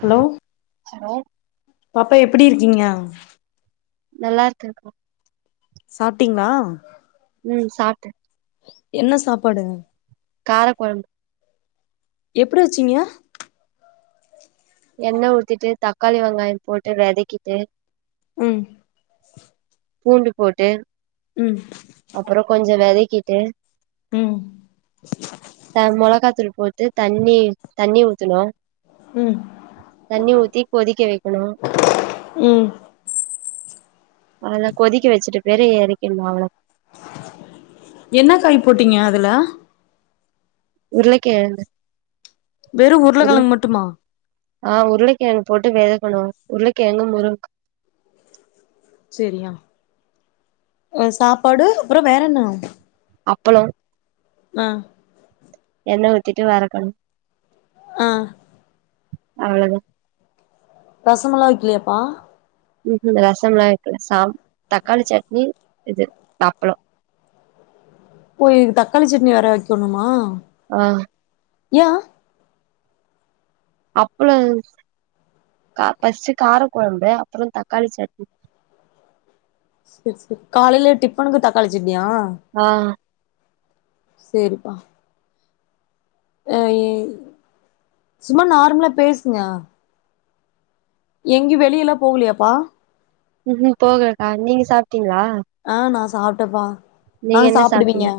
hello hello பாப்பா எப்டி இருக்கீங்க நல்லா இருக்கேன் சாப்பிட்டீங்களா ம் சாப்ட என்ன சாப்பாடு கார கொழம்பு எப்டி வச்சீங்க எண்ண ஊத்திட்டு தக்காளி வெங்காய போட்டு வெதக்கிட்டு ம் பூண்டு போட்டு ம் அப்ரோ கொஞ்ச வெதக்கிட்டு ம் [unintelligible] மொளகாத்தூள் போட்டு தண்ணி தண்ணி ஊத்தனு ம் தண்ணி ஊத்தி கொதிக்க வெக்கணு ம் அத கொதிக்க வெச்சுட்ட பிறகு எறக்கின்னு அவ்ளோ என்னா காய் போட்டீங்க அதுல உருளக் கெழங்கு வெறு உருளக்கெழங்கு மட்டுமா ஆ உருளைக்கெழங்கு போட்டு வேகனு உருளைக்கொழங்கு முருங்கா செரியா சாப்பாடு அப்பறோ வேறென்ன அப்பளோ ஆ எண்ண ஊத்திட்டு வரக்கணு ஆ அவ்ளோதா ரசமெல்லா வெக்கலயாப்பா ம் ரசம்லா வெக்கல சா தக்காளி சட்னி இது அப்ளோ போயி தக்காளி சட்னி வேற வெக்கணுமா ஆ யா அப்பளோ ஃபர்ஸ்ட்டு கார கொழம்பு அப்பறோ தக்காளி சட்னி செர் சரி காலையில டிப்பனுக்கு தாக்காளிச்சட்னியா ஆ சேரிப்பா ஆ ஏ சும்மா நார்மலா பேசுங்க எங்கியு வெளியல்லா போகலயாப்பா ம்ம் போகலக்கா நீங்க சாப்ட்டீங்ளா ஆ நா சாப்ட்டப்பா வாங்க என்ன சாப்புடுவீங்க சாப்ட்டீங்க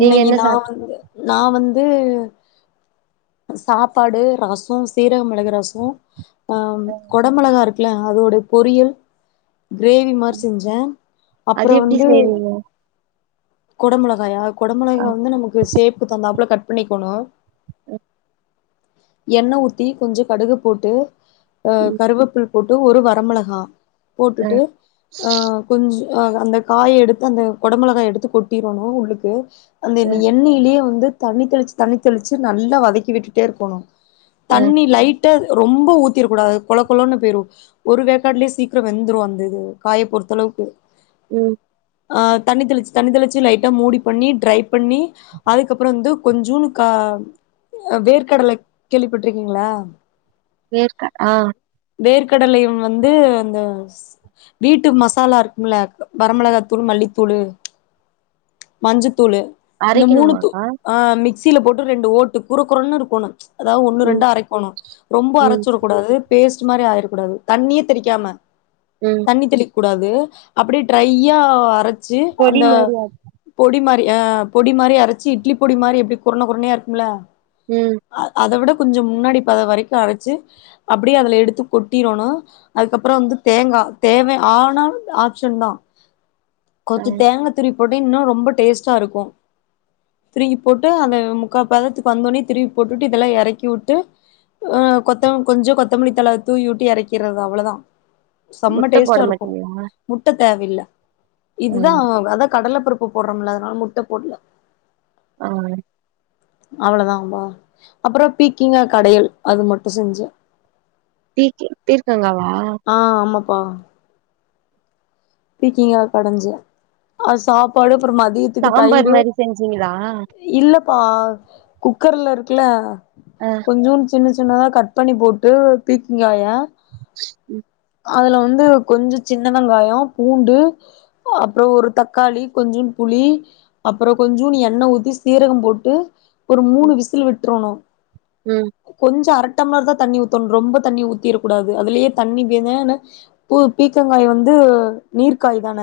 நீங்க என்ன நா வந்து நா வந்து சாப்பாடு ரசோ சீரக மிளகு ரசோ ஆ சாப்ட்டீங்க கொட மெளகா இருக்குல அதோட பொரியல் கிரே வி மாரி செஞ்சே அப்பற அது எப்டி வந்து செய்வீங்க கொடமெளகாயா ஆ கெடமெளகா வந்து நமக்கு சேப்பு தகுந்தாப்புல கட் பண்ணிக்கணு ம் எண்ண ஊத்தி கொஞ்சோ கடுகு போட்டு அ ம் கருவேப்பிள் போட்டு ஒரு வரமெளகா ஆ போட்டுட்டு அ கொஞ்சு அந்த காய எடுத்து அந்த கொடமெளகாய எடுத்து கொட்டிரணு உள்ளுக்கு அந்த ஆ எண்ணெயிலே வந்து தண்ணி தெளிச்சு தண்ணி தெளிச்சு நல்லா வதக்கி விட்டுட்டே இருக்கோணு ஆ தண்ணி லைட் டா ரொம்ப ஊத்திர கூடாது கொழ கொலன்னு போயிரு ஒரு வேக்காடலயே சீக்கிர வெந்துரு அந்த இது காய பொறுத்த அளவுக்கு ம் ஆ தண்ணி தெளிச்சு தண்ணி தெளிச்சு லைட்டா மூடி பண்ணி ட்ரை பண்ணி அதுக்கப்புற வந்து கொஞ்சூன்னு கா வேர்க்கடலை கேள்விப்பட்டுருக்கீங்களா வேர்க ஆ வேர்க் கடலைய வந்து அந்த ஸ் வீட்டு மசாலா இருக்கும்ல வரமெளகாத்தூளு மல்லித்தூளு மஞ்சத்தூளு இந்த மூணு தூ அரைக்கணுமாக்கா ஆ மிக்சியில போட்டு ரெண்டு ஓட்டு குரு குருன்னு இருக்கோணு அதா ஒண்ணு ம் ரெண்டு அரைக்கணு ரொம்ப ம் அரைச்சர கூடாது பேஸ்ட் மாரி ஆயிரக்கூடாது தண்ணியே தெரிக்காம ம் தண்ணி தெளிக்க கூடாது அப்டியே ட்ரையா அரச்சு பொடி அந்த மாரி ஆ பொடி மாரி அ பொடி மாரி அரச்சு இட்லி பொடி மாரி எப்டி குரன குரனையா இருக்குமல்ல ம் அ அத விட கொஞ்சோ முன்னாடி பதோ வரைக்கு அரச்சு அப்டியே அதுல எடுத்து கொட்டிறோணு அதுக்கப்றோ வந்து தேங்கா தேவ ஆனால் ஆப்ஷன்தான் ஆ கொஞ்சோ தேங்கா துருவி போட்டு இன்னு ரொம்ப டேஸ்ட்டா இருக்கு திருகி போட்டு அந்த முக்கா பதத்துக்கு வந்தொன்னே திருகி போட்டுவிட்டு இதெல்லா எறக்கி விட்டு உ கொத்த கொஞ்சோ கொத்தமல்லி தல தூவி விட்டு எறக்கிறது அவ்ளதா செம்ம முட்ட போட டேஸ்ட்டா இருக்கு மாட்டீங்களா முட்ட தேவயில்ல ஆ இதுதா அதா கடல பருப்பு போடுறோமல்ல அதனால முட்ட போடுல அ அவ்ளதாம்பா அப்றோ பீக்கிங்கா கடையல் அது மட்டு செஞ்ச பீக் பீர்கங்காவா ஆ ஆமாப்பா பீக்கீங்கா கடைஞ்ச அ சாப்பாடு அப்றோ மதிய சாம்பார் மாரி செஞ்சீங்ளா இல்லப்பா குக்கர்ல இருக்கல்ல அ கொஞ்சூன்னு சின்ன சின்னதா கட் பண்ணி போட்டு பீக்கிங்காய ம் அதுல வந்து கொஞ்சோ சின்ன வெங்காயோ பூண்டு அப்புறோ ஒரு தக்காளி கொஞ்சூன்னு புளி அப்றோ கொஞ்சூன்னு எண்ணெ ஊத்தி சீரகம் போட்டு ஒரு மூணு ம் விசில் விட்றோணு ம் கொஞ்சோ அரட்டம்ளர்தா தண்ணி ஊத்தணு ரொம்ப தண்ணிய ஊத்திர கூடாது அதுலயே தண்ணி வெ பு பீக்கங்காய் வந்து நீர் காய்தான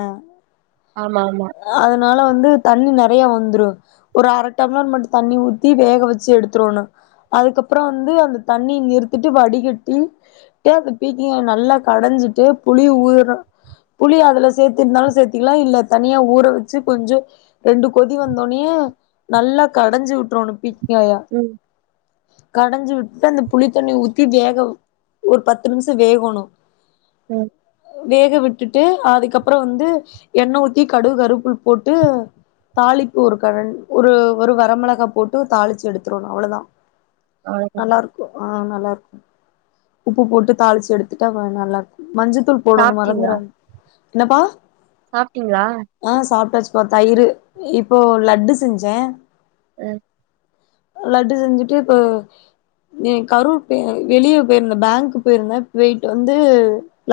ஆமாமா அதனால வந்து தண்ணி நெறையா வந்துரு ஒரு அர டம்ளர் மட்டு தண்ணி ஊத்தி வேக வச்சு எடுத்துரோணு அதுக்கப்றோ வந்து அந்த தண்ணி நிறுத்திட்டு வடிகட்டி ட்டு அத பீக்கிங்காய நல்லா கடைஞ்சிட்டு புளி ஊ புளி அதுல சேத்தி இருந்தாலு சேத்திக்கலா இல்ல தனியா ஊற வெச்சு கொஞ்சோ ரெண்டு கொதி வந்தொன்னயே நல்லா கடைஞ்சு விட்டுறோணு பீக்கங்காய ம் கடஞ்சு விட்டு அந்த புளி தண்ணி ஊத்தி வேக ஒரு பத்து நிமிஷோ வேகோணு ம் வேக விட்டுட்டு அதுக்கப்றோ வந்து எண்ணெ ஊத்தி கடு கருவேப்பில் போட்டு தாளிப்பு ஒரு கரண் ஒரு ஒரு வரமிளகா போட்டு தாளிச்சு எடுத்துரோணு அவ்ளதா அவ்ளோதா நல்லாரு அ நல்லாருக்கு உப்பு போட்டு தாழுச்சு எடுத்துட்டா அ நல்லாருக்கு மஞ்ச தூள் போடோனு மறந்துறாத என்னப்பா சாப்டீங்ளா அ சாப்டாச்சுப்பா தயிரு இப்போ லட்டு செஞ்சே அ லட்டு செஞ்சுட்டு இப்ப நீ கரூர் போ வெளியே போயிருந்தே பேங்க் போயிருந்தே போய்ட்டு வந்து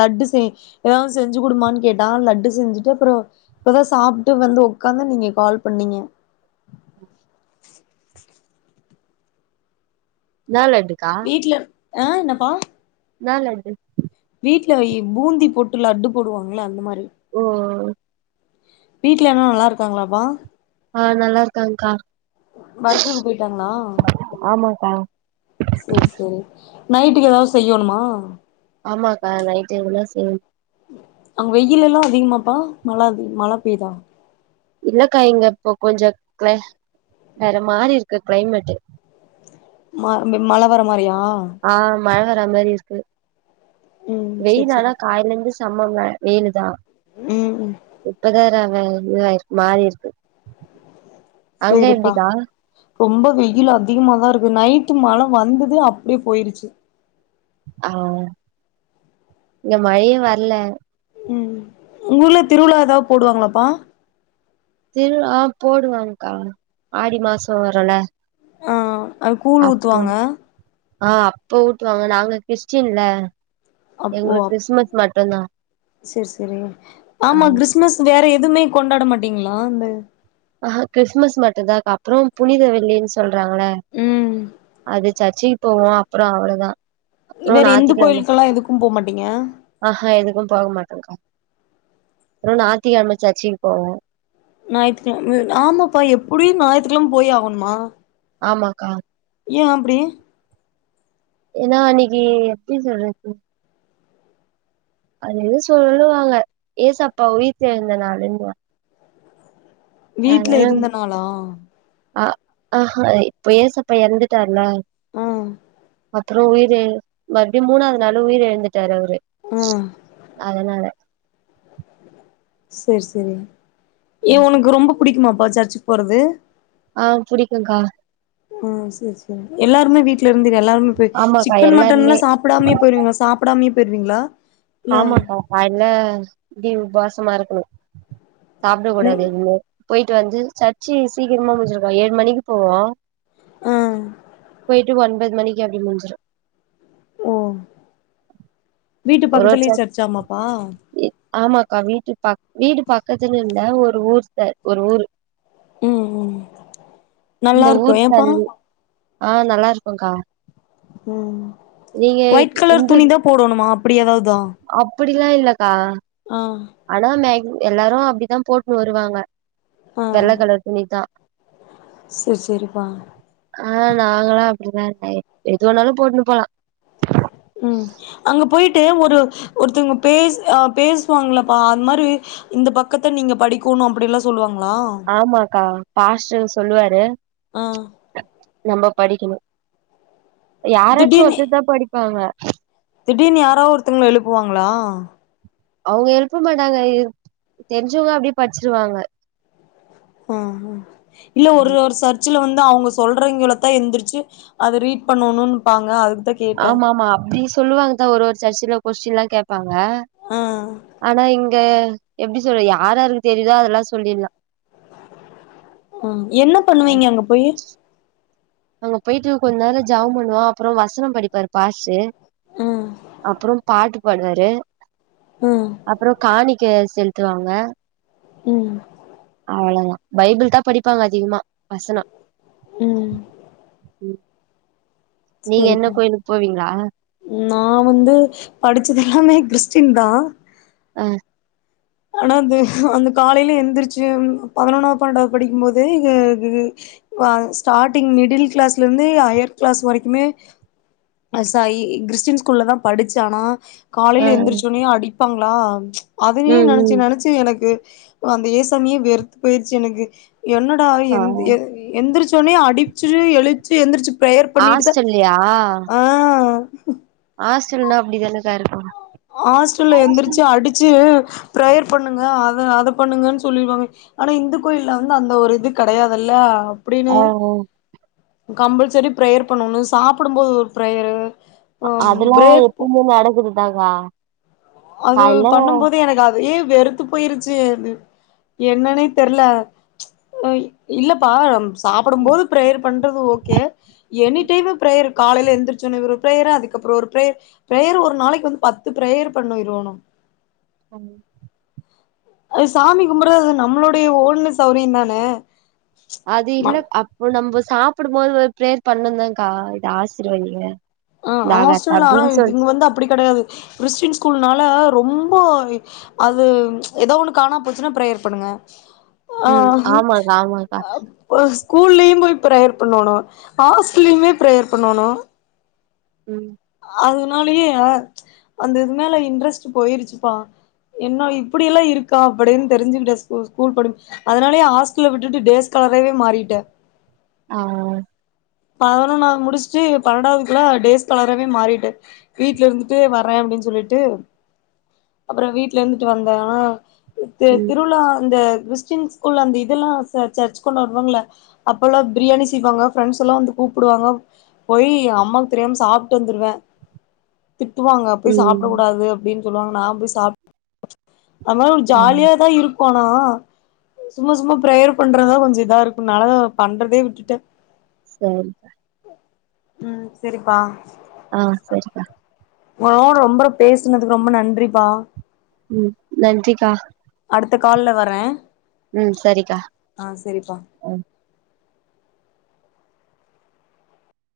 லட்டு செய் எதாவது செஞ்சு குடுமான்னு கேட்டா லட்டு செஞ்சுட்டு அப்புறோ இப்பதா சாப்ட்டு வந்து உக்காந்தே நீங்க கால் பண்ணீங்க என்னா லட்டுக்கா வீட்ல ஆ என்னப்பா என்ன லட்டு வீட்ல பூந்தி போட்டு லட்டு போடுவாங்களா அந்த மாரி ஓ வீட்ல என்னா நல்லா இருக்காங்களாப்பா ஆ நல்லா இருக்காங்க்கா ஒர்க்குக்கு போயிட்டாங்களா ஆமாக்கா சேரி சேரி நைட்டுக்கு எதாவது செய்யோணுமா ஆமாக்கா நைட்டு எதனா செய் அங்க வெயிலெல்லா அதிகமாப்பா மழ மழ பெய்யுதா இல்லக்கா இங்க இப்போ கொஞ்சோ கிள வேற மாறி இருக்கு கிளைமேட்டு [unintelligible] மழ வர மாரியா அ மழ வர மாரி இருக்கு ம் சேரி வெயிலானா சேரி கால்லருந்து செம்மங்க வெயிலுதா ம் இப்பதா [unintelligible] மாறி இருக்கு அங்க சேரிப்பா எப்டிக்கா ரொம்ப வெயில் அதிகமா தா இருக்கு நைட்டு மழ வந்துது அப்டியே போயிருச்சு அ இங்க மழையே வர்ல ம் உங்க ஊர்ல திருவிழா எதாவது போடுவாங்களாப்பா திருவிழா ஆ போடுவாங்க்கா ஆடி மாச வருல ஆ ஆ அப்போ ஆ அப்போ ஊட்டுவாங்க நாங்க கிறிஸ்ட்டீன்ல எங்களுக்கு கிறிஸ்மஸ் மட்டுந்தா சேர் சேரி ஆமா கிறிஸ்மஸ் வேற எதுமே கொண்டாட மாட்டீங்களா இந்த ஆஹா கிறிஸ்துமஸ் மட்டுந்தாக்கா அப்றோ புனித வெள்ளினு சொல்றாங்கள ம் அது சர்ச்சுக்கு போவோ அப்புறோ அவ்ளோதா இது அப்றோ மாரி இந்து ஞாத்திக்கெழம கோயிலுக்கெல்லா எதுக்கு போமாட்டீங்க ஆஹா எதுக்கு போக மாட்டோக்கா அப்றோ ஞாயித்திக்கெழம சர்ச்சுக்கு போவோ ஞாயித்துக்கெழம ஆமாப்பா எப்புடியு ஞாயித்துக்கெழம போயே ஆகணுமா ஆமாக்கா ஏ அப்டி ஏன்னா அன்னிக்கி எப்டி சொல்றது அது இது சொல்லுவாங்க ஏசப்பா உயிர்த்தெழுந்த நாளுன்னுவா வீட்ல அதுனால இருந்தனாலா ஆ ஆஹா இப்ப ஏசப்பா எறந்துட்டார்ல ம் அப்றோ உயிரு மறுபடியு மூணாவது நாளு மறுபடியு உயிர் எழுந்துட்டாரு அவரு ஆ அதனால சேர் சேரி ஏ உனக்கு ரொம்ப புடிக்குமாப்பா சர்ச்சுக்கு போறது ஆ புடிக்குக்கா ஆ செரி செரி எல்லாருமே வீட்ல இருந்து எல்லாருமே போய் ஆமாக்கா சிக்கன் மட்டன் எல்லாருமே எல்லா சாப் கூப்பிடாமே போய்ருவீங்களா சாப்பிடாமே போய்ருவீங்களா ஆமாக்கா கால்ல இடி உபாசமா இருக்கணும் சாப்பிட நீ கூடாது எதுமே போய்ட்டு வந்து சர்ச்சு சீக்கிரமா முடிஞ்சுருக்கா ஏழு மணிக்கு போவோ ஆ போயிட்டு ஒன்பது மணிக்கு அப்டி முடிஞ்சிடும் ஓ வீட்டு பக்கத்துலயே சர்ச்சாமாப்பா இ ஆமாக்கா வீட்டு ப வீடு பக்கத்துலே இருந்தா ஒரு ஊர் சார் ஒரு ஊரு ம் ம் நல்லா இந்த இருக்கு ஊர் ஏப்பா தந்து ஆ நல்லா இருக்கும்க்கா ம் ஒயிட் கலர் துணி தா போடணுமா அப்டி ஏதாவ்தா அப்டில்லா இல்லக்கா ஆ ஆனா மேக் எல்லாரும் அப்டித்தா போட்ன்னு வருவாங்க வெள்ள கலர் துணிதா சேர் சேரிப்பா அ நாங்களா அப்டிதாக்கா எ எது வேண்ணாலு போட்ன்னு போலா ம் அங்க போய்ட்டு ஒரு ஒருத்தவுங்க பேசு அ பேசுவாங்களப்பா அந் மாரி இந்த பக்கத்த நீங்க படிக்கோணு அப்டில்லா சொல்லுவாங்களா ஆமாக்கா பாஸ்ட்ரு சொல்லுவாரு ஆ நம்ம படிக்கணு யாராச்சு திடீர்னு ஒருத்தர்தா படிப்பாங்க திடீர்னு யாரோ ஒருத்தவுங்கள எழுப்புவாங்களா அவங்க எழுப்ப மாட்டாங்க தெரிஞ்சவங்க அப்டியே படிச்சிருவாங்க ஆ ஆ இல்ல ஒரு ஒரு சர் சர்ச்சில வந்து அவங்க சொல்றங்கங்களதா எந்திரிச்சு அது ரீட் பண்ணணும்னுப்பாங்க அது ஆமா ஆமா அப்டி சொல்லுவாங்க அக்கா ஒரு ஒரு சர்ச்சில கொஸ்டின்ல்லாம் கே ப்பாங்க ஆ ஆனா இங்க எப்டி சொல்ல யாராருக்கு தெரியுதோ அதெல்லாம் சொல்லிலாம் அ என்ன பண்ணுவீங்க அங்க போயி அங்க போய்ட்டு கொஞ்ச நேர ஜவ பண்ணுவோம் அப்புறம் வசனம் படிப்பாரு பாசு ம் அப்புறம் பாட்டு பாடுவாரு ம் அப்புறம் காணிக்க செலுத்துவாங்க ம் அவ்ளோதா பைபிள் தா படிப்பாங்க அதிகமா வசனம் ம் ம் நீங்க என்ன சரிப்பா கோயிலுக்கு போவீங்களா நா வந்து படிச்சது எல்லாமே கிறிஸ்டின் தா ஆ ஆனா அந்த அந்த காலைல எந்திரிச்சு பதினொன்னாவ பன்னெண்டாவ படிக்கும் போது எ இது ஸ்டார்டிங் மிடில் கிளாஸ்ல இருந்து ஹையர் கிளாஸ் வரைக்குமே அ ச இ கிறிஸ்டின் ஸ்கூல்ல தா படிச்ச ஆனா அ காலையில எழுந்திரிச்சோடனே அடிப்பாங்களா அதுவே ம் என்னால ம் நினைச்சு எனக்கு அந்த ஏசாமிய வெறுத்து போயிருச்சு எனக்கு என்னடாவ எ ஆ எ எந்திரிச்ச உடனே அடிச்சுட்டு எழுச்சு எந்திரிச்சு பிரேயர் பண்ணிட்டுதா ஹாஸ்டல்லயா ஆ ஆஸ்டல்ன்னா அப்டிதானக்கா இருக்கும் ஹாஸ்டல்ல எந்திரிச்சு அடிச்சு பிரேயர் பண்ணுங்க அத அத பண்ணுங்கன்னு சொல்லிருவாங்க ஆனா இந்து கோயில்ல வந்து அந்த ஒரு இது கிடையாதுல்ல அப்டின்னு ஆ கம்பல்சரி பிரேயர் பண்ணனு சாப்டும்போது ஒரு பிரேயரு ம் அதெல்லா பிரேக் எப்பவுமே நடக்குறதுதாக்கா அது பண்ணும் போது எனக்கு அது யே வெறுத்து போயிருச்சி அது என்னன்னே தெர்ல ஆ இல்லப்பா சாப்டும் போது பிரேயர் பண்றது ஓகே எனி டைமு பிரேயரு காலேல எந்திரிச்ச ஒன்னே ஒரு பிரேயரு அதுக்கப்பறோ ஒரு பிரேயரு பிரேயரு ஒரு நாளைக்கி வந்து பத்து பிரேயரு பண்ணிரனு உங்கள அது சாமி கும்புடுறது நம்மளுடய ஓனு சௌரியோ தான அது மன் இல்ல அப்போ நம்ம சாப்டும்போது ப்ரேயர் பண்ணுனுதாங்க்கா இது ஆசிர்வதிங்க ஆ இதாகாது ஹாஸ்டல்லா அப்டின்னு சொல் இங்க வந்து அப்டி கெடயாது கிறிஸ்டின் ஸ்கூல்னால ரொம்ப அது ஏதோ ஒண்ணு காணாம போச்சுன்னா பிரேயர் பண்ணுங்க ஆ ம் ஆமாக்கா ஆமாக்கா அப் ஓ ஸ்கூல்லயு போய் பிரேயர் பண்னோணு ஹாஸ்டல்லயுமே பிரேயர் பண்னோணு ம் அதுனாலயே அந்த இது மேல இன்ட்ரெஸ்ட் போயிருச்சுப்பா இன்னு இப்டியெல்லா இருக்கா அப்டின்னு தெரிஞ்சிக்கிட்டே ஸ்கூல் படி அதனாலயே ஹாஸ்டல்ல விட்டுட்டு டேஸ் காலராவே மாறிட்டே ஆ பதினொன்னாவது முடிச்சுட்டு பன்னெண்டாவதுக்குள்ள டேஸ் காலராவே மாறிட்டே வீட்ல இருந்துட்டே வர்றே அப்டின்னு சொல்லிட்டு அப்பறோ வீட்ல இருந்துட்டு வந்தே ஆனா தே ம் திருவிழா அந்த கிறிஸ்டின் ஸ்கூல்ல அந்த இதெல்லா சர்ச்க்கு கொண்டு வருவாங்கல்ல அப்பெல்லா பிரியாணி செய்வாங்க ஃப்ரெண்ட்ஸ் எல்லா வந்து கூப்டுவாங்க போய் அம்மாக்கு தெரியாம சாப்ட்டு வந்துருவே திட்டுவாங்க போய் சாப்ட ம் கூடாது அப்டின் சொல்வாங்க நா போய் சாப் அதுமாறி ஒரு ஆ ஜாலியாதா இருக் கு ஆனா சும்மா சும்மா பிரேயர் பண்றதுதா கொஞ்சோ இதா இருக்கு நாலா பண்றதே விட்டுட்டே சாரி ம் செரிப்பா ஆ சரிக்கா ஒங்களோட ரொம்ப பேசுனதுக்கு ரொம்ப நன்றிப்பா ம் நன்றிக்கா அடுத்த கால்ல வர்றே ம் சரிக்கா ம்